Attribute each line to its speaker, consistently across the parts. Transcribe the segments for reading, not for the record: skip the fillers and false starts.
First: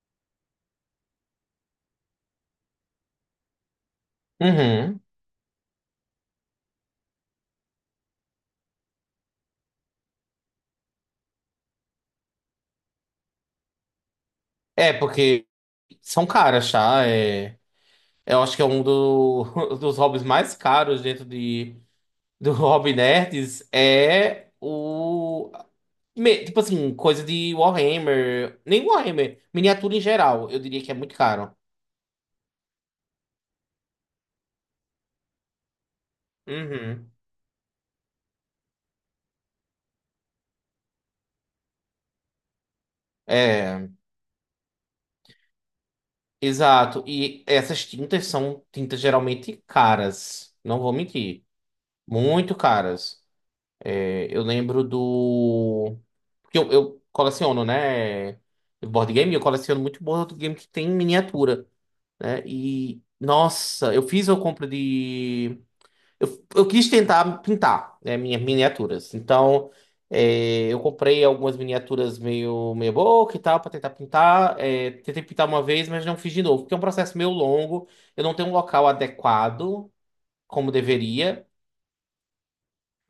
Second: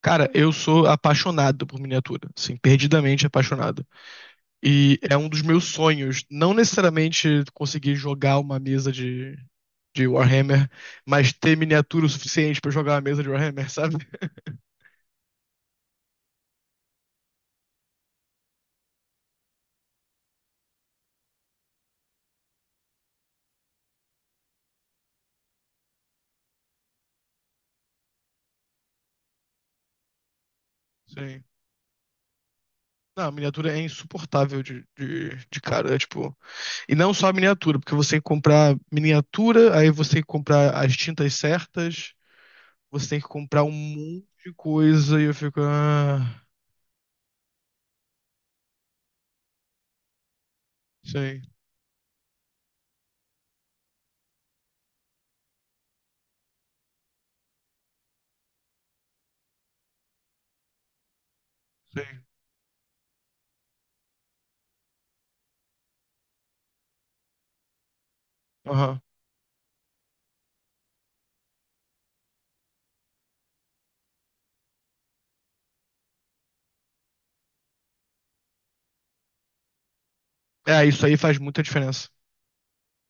Speaker 1: Cara, eu sou apaixonado por miniatura, assim, perdidamente apaixonado. E
Speaker 2: Uhum.
Speaker 1: é um dos meus sonhos, não necessariamente conseguir jogar uma mesa de, Warhammer, mas ter miniatura o suficiente pra jogar uma mesa de Warhammer, sabe?
Speaker 2: É, porque são caras, tá? É, eu acho que é dos hobbies mais caros dentro do Hobby Nerds. É o. Tipo assim, coisa de Warhammer. Nem Warhammer, miniatura em geral. Eu diria que é muito
Speaker 1: Sim.
Speaker 2: caro.
Speaker 1: Não, a miniatura é insuportável de cara, é tipo. E não
Speaker 2: Uhum.
Speaker 1: só a miniatura, porque você tem que comprar miniatura, aí você tem que comprar as tintas certas, você tem que comprar um
Speaker 2: É,
Speaker 1: monte de coisa, e eu fico. Ah,
Speaker 2: exato. E essas tintas são tintas geralmente caras. Não vou
Speaker 1: sim,
Speaker 2: mentir. Muito caras. É, eu lembro do. Porque eu coleciono, né? Board game, eu coleciono muito board game que tem miniatura,
Speaker 1: sim.
Speaker 2: né? E, nossa, eu fiz uma compra de. Eu quis tentar pintar, né, minhas
Speaker 1: Aham.
Speaker 2: miniaturas. Então, eu comprei algumas miniaturas meio meia boca e tal, para tentar pintar. É, tentei pintar uma vez, mas não fiz de novo, porque é um processo meio longo. Eu não tenho um local adequado, como
Speaker 1: É, isso aí faz
Speaker 2: deveria.
Speaker 1: muita diferença.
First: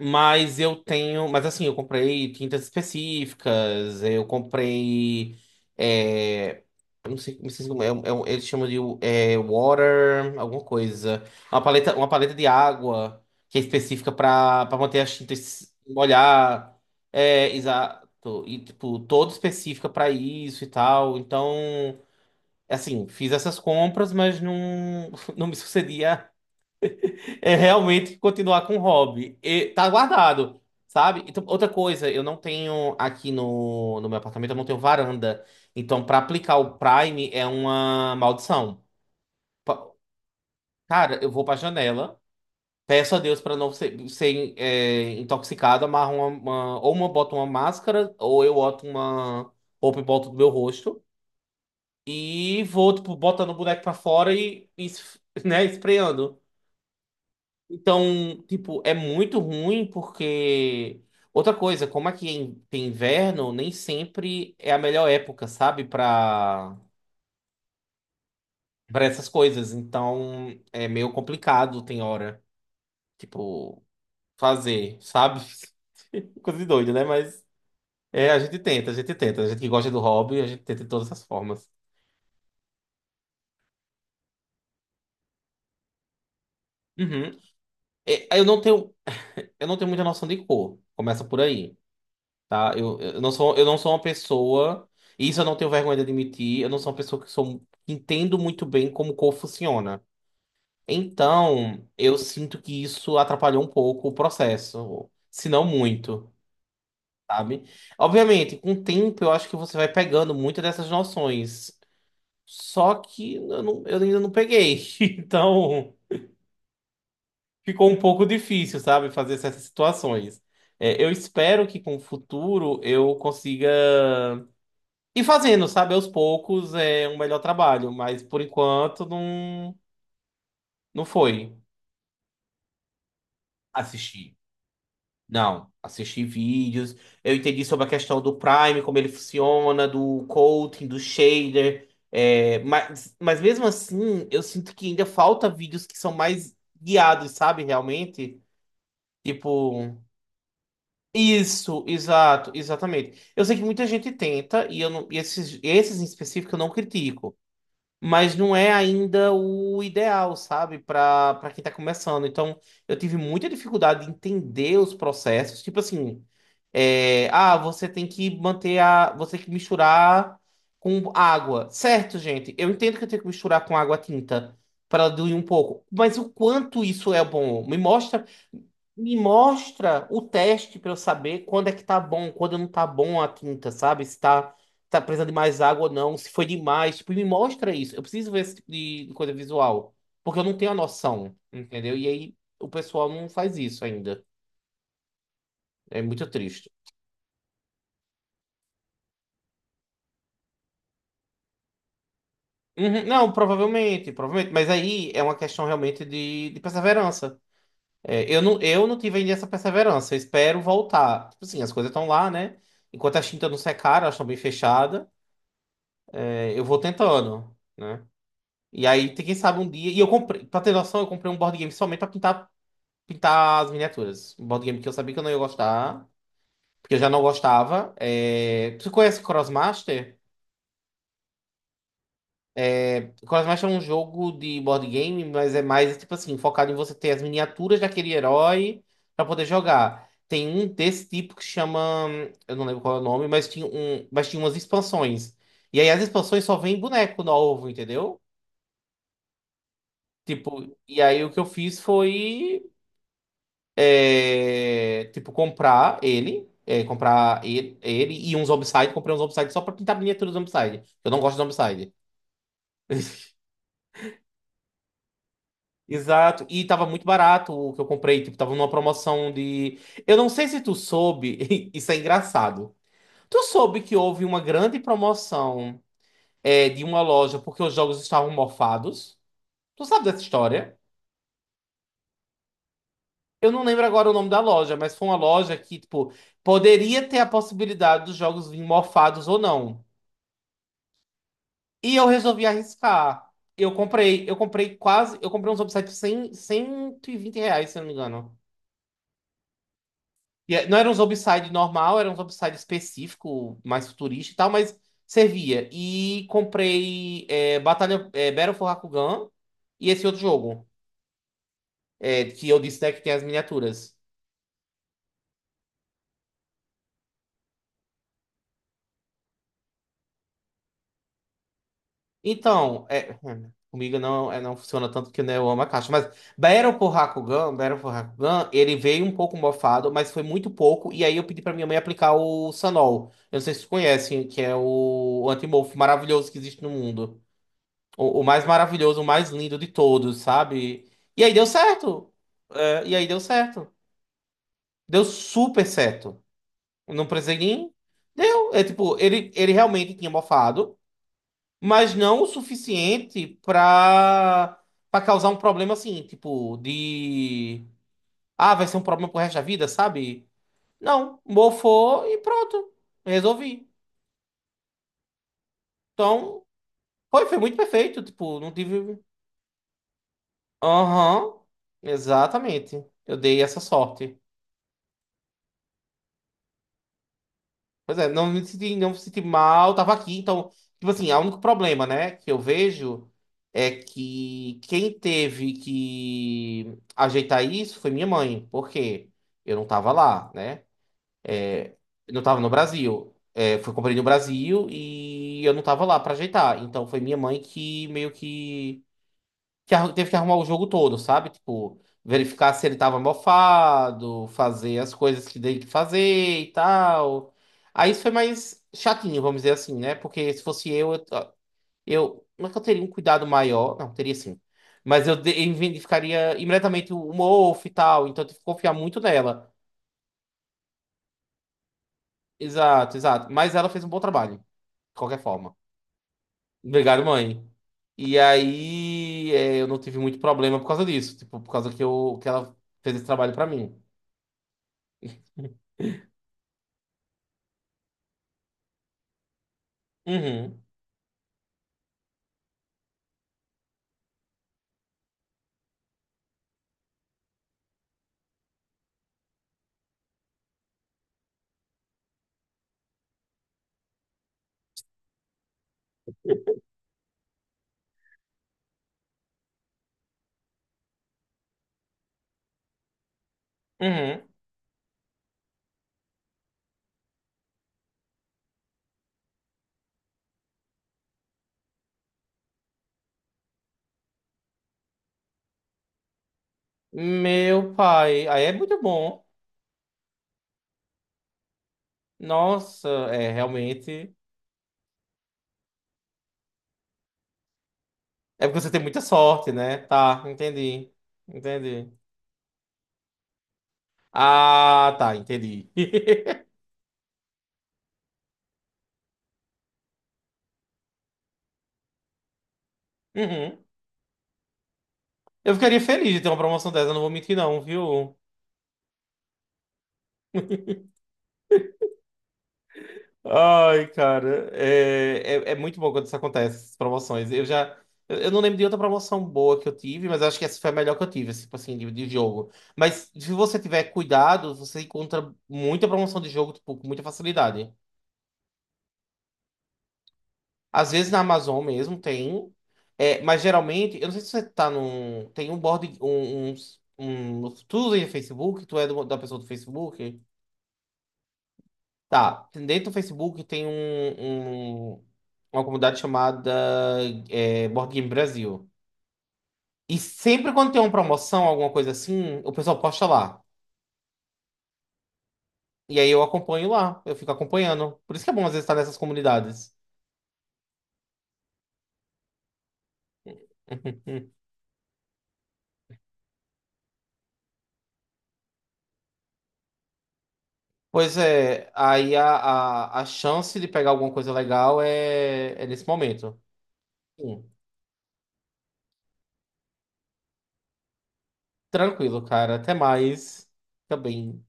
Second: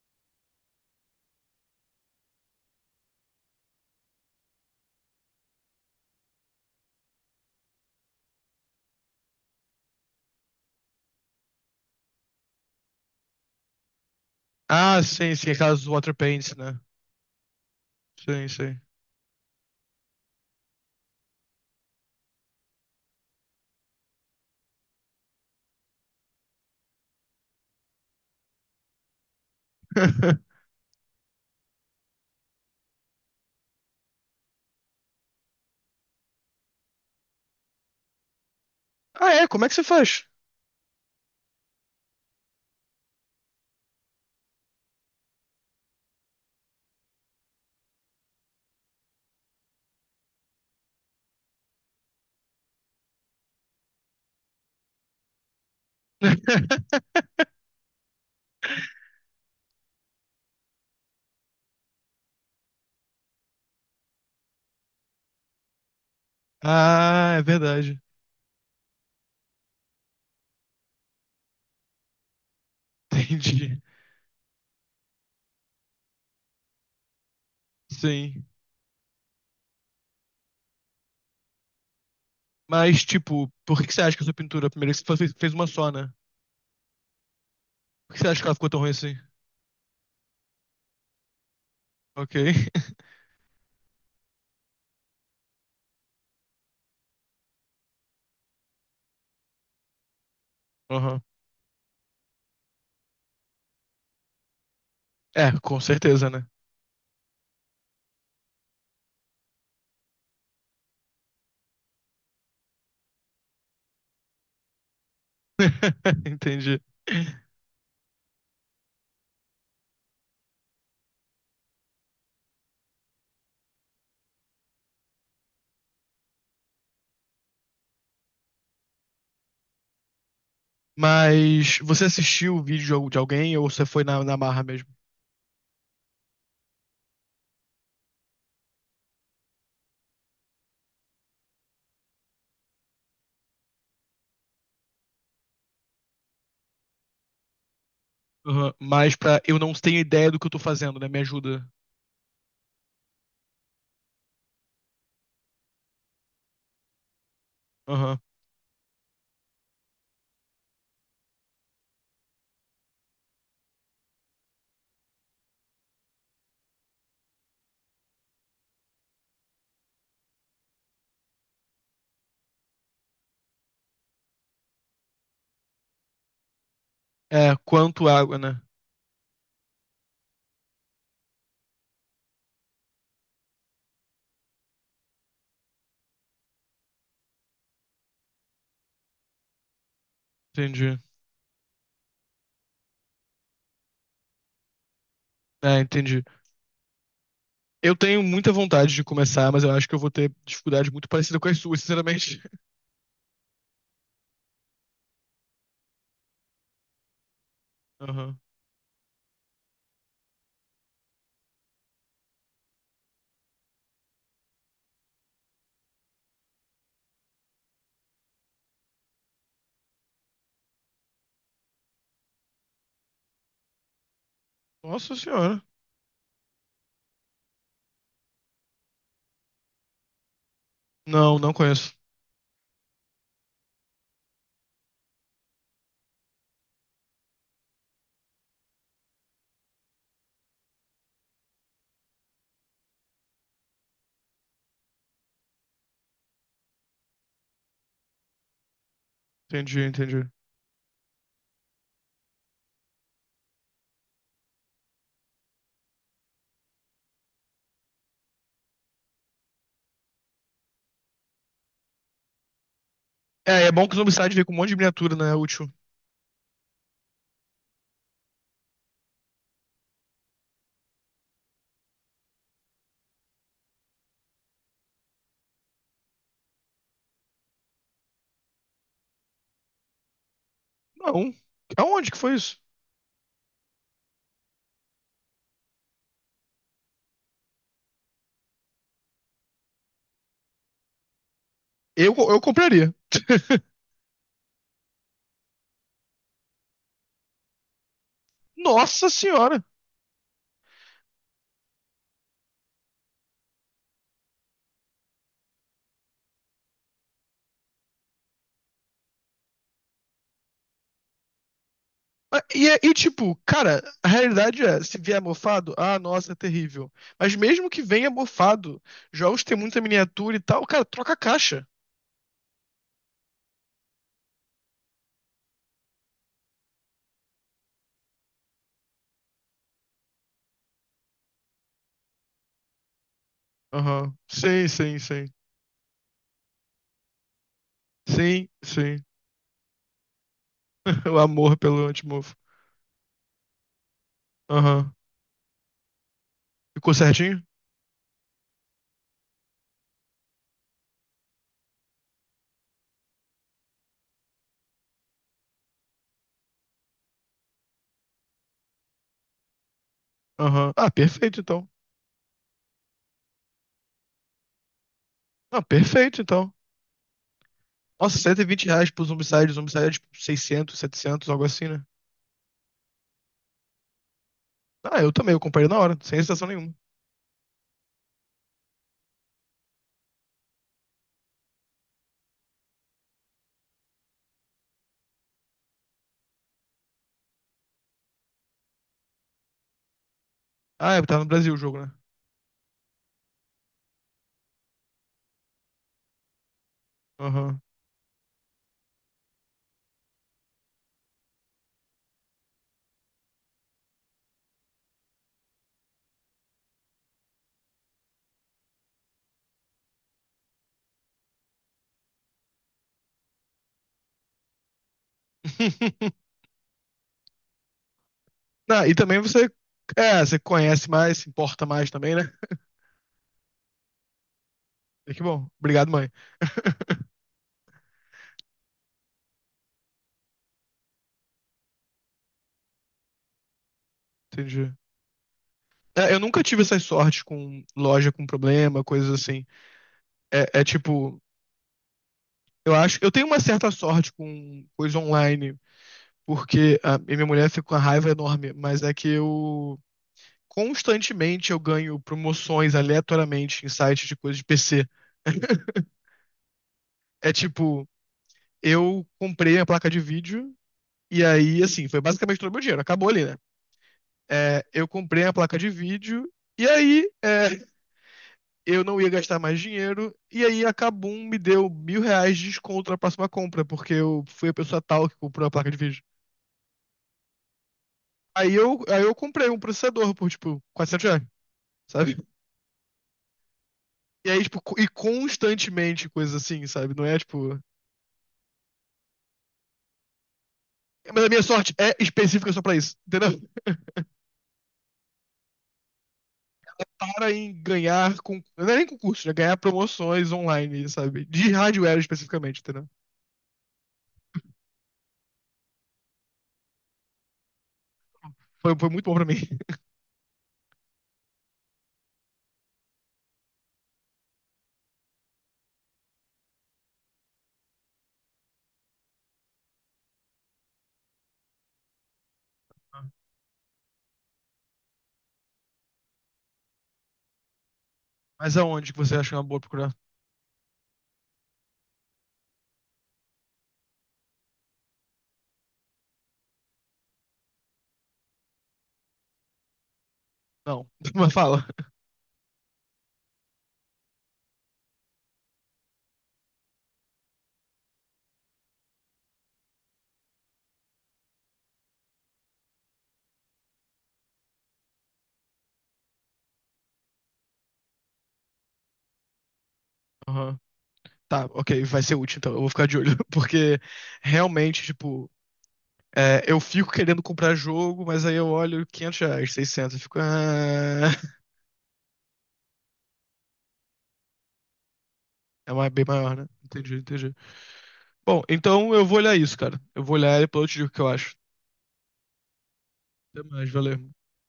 Speaker 2: Mas eu tenho. Mas assim, eu comprei tintas específicas, eu comprei. É, eu não sei, não sei como é, eles chamam de water, alguma coisa. Uma paleta de água que é específica para manter
Speaker 1: Ah,
Speaker 2: as
Speaker 1: sim, sim,
Speaker 2: tintas
Speaker 1: aquelas water paints,
Speaker 2: molhar.
Speaker 1: né?
Speaker 2: É, exato.
Speaker 1: Sim,
Speaker 2: E,
Speaker 1: sim.
Speaker 2: tipo, toda específica para isso e tal. Então, assim, fiz essas compras, mas não, não me sucedia realmente continuar com o hobby. E tá guardado, sabe? Então, outra coisa, eu não tenho aqui no meu apartamento, eu não tenho varanda. Então, pra aplicar o Prime é uma maldição.
Speaker 1: Ah, é? Como é que você
Speaker 2: Pa-
Speaker 1: faz?
Speaker 2: Cara, eu vou pra janela, peço a Deus pra não ser intoxicado, amarro ou uma boto uma máscara, ou eu boto uma roupa e boto do meu rosto. E vou, tipo, botando o boneco pra fora e né, esfreando. Então, tipo, é muito ruim porque. Outra coisa, como aqui é tem inverno, nem sempre é a melhor época, sabe? Pra,
Speaker 1: Ah, é verdade.
Speaker 2: pra essas coisas. Então, é meio complicado, tem hora,
Speaker 1: Entendi.
Speaker 2: tipo, fazer, sabe? Coisa de doido, né? Mas a
Speaker 1: Sim.
Speaker 2: gente tenta, a gente tenta. A gente que gosta do hobby, a gente tenta de todas as formas.
Speaker 1: Mas, tipo, por que que você acha que a sua pintura, primeiro, que você fez uma só, né?
Speaker 2: Uhum.
Speaker 1: Por que você
Speaker 2: É,
Speaker 1: acha
Speaker 2: eu
Speaker 1: que ela
Speaker 2: não
Speaker 1: ficou tão ruim
Speaker 2: tenho,
Speaker 1: assim?
Speaker 2: eu não tenho muita noção de cor. Começa por aí.
Speaker 1: Ok.
Speaker 2: Tá? Eu, eu não sou, eu não sou uma pessoa, e isso eu não tenho vergonha de admitir, eu não sou uma pessoa que entendo muito bem como o corpo funciona.
Speaker 1: Aham.
Speaker 2: Então, eu sinto que isso atrapalhou um pouco o processo, se
Speaker 1: É,
Speaker 2: não
Speaker 1: com certeza,
Speaker 2: muito,
Speaker 1: né?
Speaker 2: sabe? Obviamente, com o tempo eu acho que você vai pegando muitas dessas noções. Só que eu ainda não peguei. Então,
Speaker 1: Entendi.
Speaker 2: ficou um pouco difícil, sabe, fazer essas situações. É, eu espero que com o futuro eu consiga. E fazendo, sabe, aos poucos é um melhor trabalho, mas por enquanto não, não foi
Speaker 1: Mas você assistiu o vídeo de alguém ou você foi na
Speaker 2: assistir.
Speaker 1: marra mesmo?
Speaker 2: Não, assisti vídeos, eu entendi sobre a questão do Prime, como ele funciona, do coating, do shader, mas mesmo assim eu sinto que ainda falta vídeos que são mais guiados, sabe, realmente?
Speaker 1: Aham. Mas pra eu não
Speaker 2: Tipo,
Speaker 1: tenho ideia do que eu tô fazendo, né? Me ajuda.
Speaker 2: isso, exato, exatamente. Eu sei que muita gente tenta, e, eu não, e esses em específico eu não critico.
Speaker 1: Aham.
Speaker 2: Mas não é ainda o ideal, sabe, para quem tá começando. Então, eu tive muita dificuldade de entender os processos, tipo assim, você tem que você tem que misturar com água. Certo, gente, eu entendo que eu tenho que misturar com água tinta para ela diluir um pouco, mas o quanto isso é
Speaker 1: É,
Speaker 2: bom? Me
Speaker 1: quanto
Speaker 2: mostra,
Speaker 1: água, né?
Speaker 2: me mostra o teste para eu saber quando é que tá bom, quando não tá bom a tinta, sabe? Se tá tá precisando de mais água ou não, se foi demais. Tipo, me mostra isso. Eu preciso ver esse tipo de coisa visual. Porque eu não tenho a
Speaker 1: Entendi.
Speaker 2: noção, entendeu? E aí o pessoal não faz isso ainda.
Speaker 1: É,
Speaker 2: É
Speaker 1: entendi.
Speaker 2: muito triste.
Speaker 1: Eu tenho muita vontade de começar, mas eu acho que eu vou ter dificuldade muito parecida com as suas, sinceramente.
Speaker 2: Uhum, não, provavelmente, provavelmente. Mas aí é uma questão realmente de perseverança. É,
Speaker 1: Aham.
Speaker 2: eu não tive ainda essa perseverança. Eu espero voltar. Tipo assim, as coisas estão lá, né? Enquanto as tintas não secaram, elas estão bem fechadas. Eu vou tentando, né? E aí, quem sabe um dia. E eu comprei, pra ter noção, eu comprei um board game somente pra pintar as miniaturas. Um board game que eu sabia
Speaker 1: Nossa
Speaker 2: que eu não ia
Speaker 1: senhora.
Speaker 2: gostar, porque eu já não gostava. Tu conhece Crossmaster?
Speaker 1: Não, não conheço.
Speaker 2: Crossmaster é um jogo de board game, mas é mais tipo assim, focado em você ter as miniaturas daquele herói pra poder jogar. Tem um desse tipo que chama, eu não lembro qual é o nome, mas tinha um, mas tinha umas expansões. E aí as expansões só vêm boneco novo, entendeu?
Speaker 1: Entendi, entendi.
Speaker 2: Tipo, e aí o que eu fiz foi tipo, comprar ele e uns Zombicide. Comprei uns Zombicide só pra pintar a miniatura do Zombicide. Eu não gosto de Zombicide.
Speaker 1: É, é bom que o Zombicide vem com um monte de miniatura, né? É útil.
Speaker 2: Exato, e tava muito barato o que eu comprei, tipo, tava numa promoção de... Eu não sei se tu soube, isso é engraçado. Tu soube que houve uma grande promoção de uma loja porque os jogos estavam mofados? Tu sabe dessa história?
Speaker 1: Não. Aonde que foi isso?
Speaker 2: Eu não lembro agora o nome da loja, mas foi uma loja que, tipo, poderia ter a possibilidade dos jogos virem mofados ou não. E eu
Speaker 1: Eu
Speaker 2: resolvi
Speaker 1: compraria.
Speaker 2: arriscar. Eu comprei um Zombicide R$ 120, se eu não me engano.
Speaker 1: Nossa senhora!
Speaker 2: E não era um Zombicide normal, era um Zombicide específico, mais futurista e tal, mas servia. E comprei Battle for Rakugan e esse outro jogo,
Speaker 1: Ah,
Speaker 2: que eu
Speaker 1: E, é-
Speaker 2: disse,
Speaker 1: e,
Speaker 2: né, que tem as
Speaker 1: tipo, cara,
Speaker 2: miniaturas.
Speaker 1: a realidade é, se vier mofado, ah, nossa, é terrível. Mas mesmo que venha mofado, jogos tem muita miniatura e tal, cara, troca a caixa.
Speaker 2: Então, comigo não, não funciona tanto que né, eu amo a caixa. Mas Battle for Hakugan, ele veio um pouco mofado, mas foi muito pouco. E aí eu pedi pra minha mãe aplicar o Sanol. Eu não sei se vocês
Speaker 1: Aham.
Speaker 2: conhecem, que é
Speaker 1: Sim, sim,
Speaker 2: o,
Speaker 1: sim.
Speaker 2: o antimorfo maravilhoso que existe no mundo. O mais
Speaker 1: Sim,
Speaker 2: maravilhoso,
Speaker 1: sim.
Speaker 2: o mais lindo de todos, sabe?
Speaker 1: O
Speaker 2: E aí deu
Speaker 1: amor pelo
Speaker 2: certo.
Speaker 1: antimofo.
Speaker 2: É, e aí deu certo.
Speaker 1: Aham.
Speaker 2: Deu super certo.
Speaker 1: Ficou
Speaker 2: Eu não precisei
Speaker 1: certinho?
Speaker 2: nem. Deu. É tipo, ele realmente tinha mofado mas não o suficiente pra, causar um problema assim, tipo, de. Ah, vai ser um problema pro resto da vida, sabe?
Speaker 1: Aham. Ah,
Speaker 2: Não,
Speaker 1: perfeito então.
Speaker 2: mofou e pronto. Resolvi.
Speaker 1: Ah, perfeito
Speaker 2: Então,
Speaker 1: então.
Speaker 2: foi muito perfeito.
Speaker 1: Nossa, cento
Speaker 2: Tipo,
Speaker 1: e
Speaker 2: não
Speaker 1: vinte reais
Speaker 2: tive.
Speaker 1: pro Zombicide, Zombicide é tipo 600, 700,
Speaker 2: Aham,
Speaker 1: algo assim, né?
Speaker 2: exatamente. Eu dei essa sorte.
Speaker 1: Ah, eu também, eu comprei na hora, sem hesitação nenhuma.
Speaker 2: Pois é, não me senti mal, tava aqui, então, tipo assim, o único problema, né, que eu vejo é que quem teve que ajeitar isso foi minha mãe, porque eu não tava lá, né?
Speaker 1: Ah, é, tá no Brasil o jogo, né?
Speaker 2: Eu não tava no Brasil. É, fui comprei no Brasil e eu não tava lá pra ajeitar. Então foi minha mãe
Speaker 1: Aham.
Speaker 2: que meio teve que arrumar o jogo todo, sabe? Tipo, verificar se ele tava mofado, fazer as coisas que tem que fazer e tal. Aí isso foi mais chatinho, vamos dizer assim, né? Porque se fosse eu, não é que eu teria um cuidado maior, não, teria sim. Mas eu identificaria imediatamente o mofo e tal, então eu tive que confiar
Speaker 1: Ah, e
Speaker 2: muito
Speaker 1: também você.
Speaker 2: nela.
Speaker 1: É, você conhece mais, se importa mais também, né?
Speaker 2: Exato, exato. Mas ela fez um bom trabalho, de
Speaker 1: É
Speaker 2: qualquer
Speaker 1: que bom.
Speaker 2: forma.
Speaker 1: Obrigado, mãe.
Speaker 2: Obrigado, mãe. E aí, eu não tive muito problema por causa disso, tipo, por causa que, que ela fez esse trabalho pra mim.
Speaker 1: Entendi. É, eu nunca tive essas sortes com loja com problema, coisas assim. É,
Speaker 2: Uhum,
Speaker 1: é tipo, eu acho. Eu tenho uma certa sorte com coisa online, porque e minha mulher fica com uma raiva enorme, mas é que eu. Constantemente eu ganho promoções aleatoriamente em sites de coisas de PC. É tipo, eu comprei a placa de vídeo. E aí, assim, foi basicamente todo o meu dinheiro. Acabou ali, né?
Speaker 2: uhum.
Speaker 1: É, eu comprei a placa de vídeo. E aí, é, eu não ia gastar mais dinheiro. E aí, a Kabum me deu R$ 1.000 de desconto na próxima compra, porque eu fui a pessoa tal que comprou a placa de vídeo.
Speaker 2: Meu pai, aí é
Speaker 1: Aí eu,
Speaker 2: muito
Speaker 1: aí eu
Speaker 2: bom.
Speaker 1: comprei um processador por, tipo, R$ 400, sabe?
Speaker 2: Nossa, é realmente.
Speaker 1: E aí, tipo, e constantemente coisas assim, sabe? Não é, tipo...
Speaker 2: É porque você tem muita sorte, né? Tá, entendi.
Speaker 1: Mas a minha sorte
Speaker 2: Entendi.
Speaker 1: é específica só pra isso, entendeu?
Speaker 2: Ah, tá, entendi.
Speaker 1: Para em ganhar, não é nem concurso, é ganhar promoções online, sabe? De hardware especificamente, entendeu?
Speaker 2: Uhum. Eu ficaria feliz de ter uma promoção dessa, não vou mentir, não, viu?
Speaker 1: Foi muito bom pra mim.
Speaker 2: Ai, cara, é muito bom quando isso acontece, essas promoções. Eu já. Eu não lembro de outra promoção boa que eu tive, mas acho que essa foi a melhor que eu tive, assim, tipo assim, de jogo. Mas se você tiver cuidado, você encontra muita promoção de jogo, tipo, com muita facilidade.
Speaker 1: Mas aonde que você acha uma boa procurar?
Speaker 2: Às vezes na Amazon mesmo tem, mas geralmente, eu não sei se você tá num. Tem um board. Tu usa Facebook, tu é da pessoa do Facebook.
Speaker 1: Não, mas fala.
Speaker 2: Tá, dentro do Facebook tem um, uma comunidade chamada Board Game Brasil. E sempre quando tem uma promoção, alguma coisa assim, o pessoal posta lá. E aí eu acompanho lá, eu fico acompanhando. Por isso que é bom às vezes estar nessas comunidades.
Speaker 1: Aham. Tá, ok, vai ser útil então, eu vou ficar de olho. Porque realmente, tipo, é, eu fico querendo comprar jogo, mas aí eu olho R$ 500, 600, eu fico. "Ah,
Speaker 2: Pois é, aí a chance de pegar alguma coisa legal é
Speaker 1: é
Speaker 2: nesse
Speaker 1: mais, bem maior,
Speaker 2: momento.
Speaker 1: né? Entendi, entendi.
Speaker 2: Sim,
Speaker 1: Bom, então eu vou olhar isso, cara. Eu vou olhar e depois eu te digo o que eu acho.
Speaker 2: tranquilo, cara. Até
Speaker 1: Até
Speaker 2: mais.
Speaker 1: mais, valeu.
Speaker 2: Também.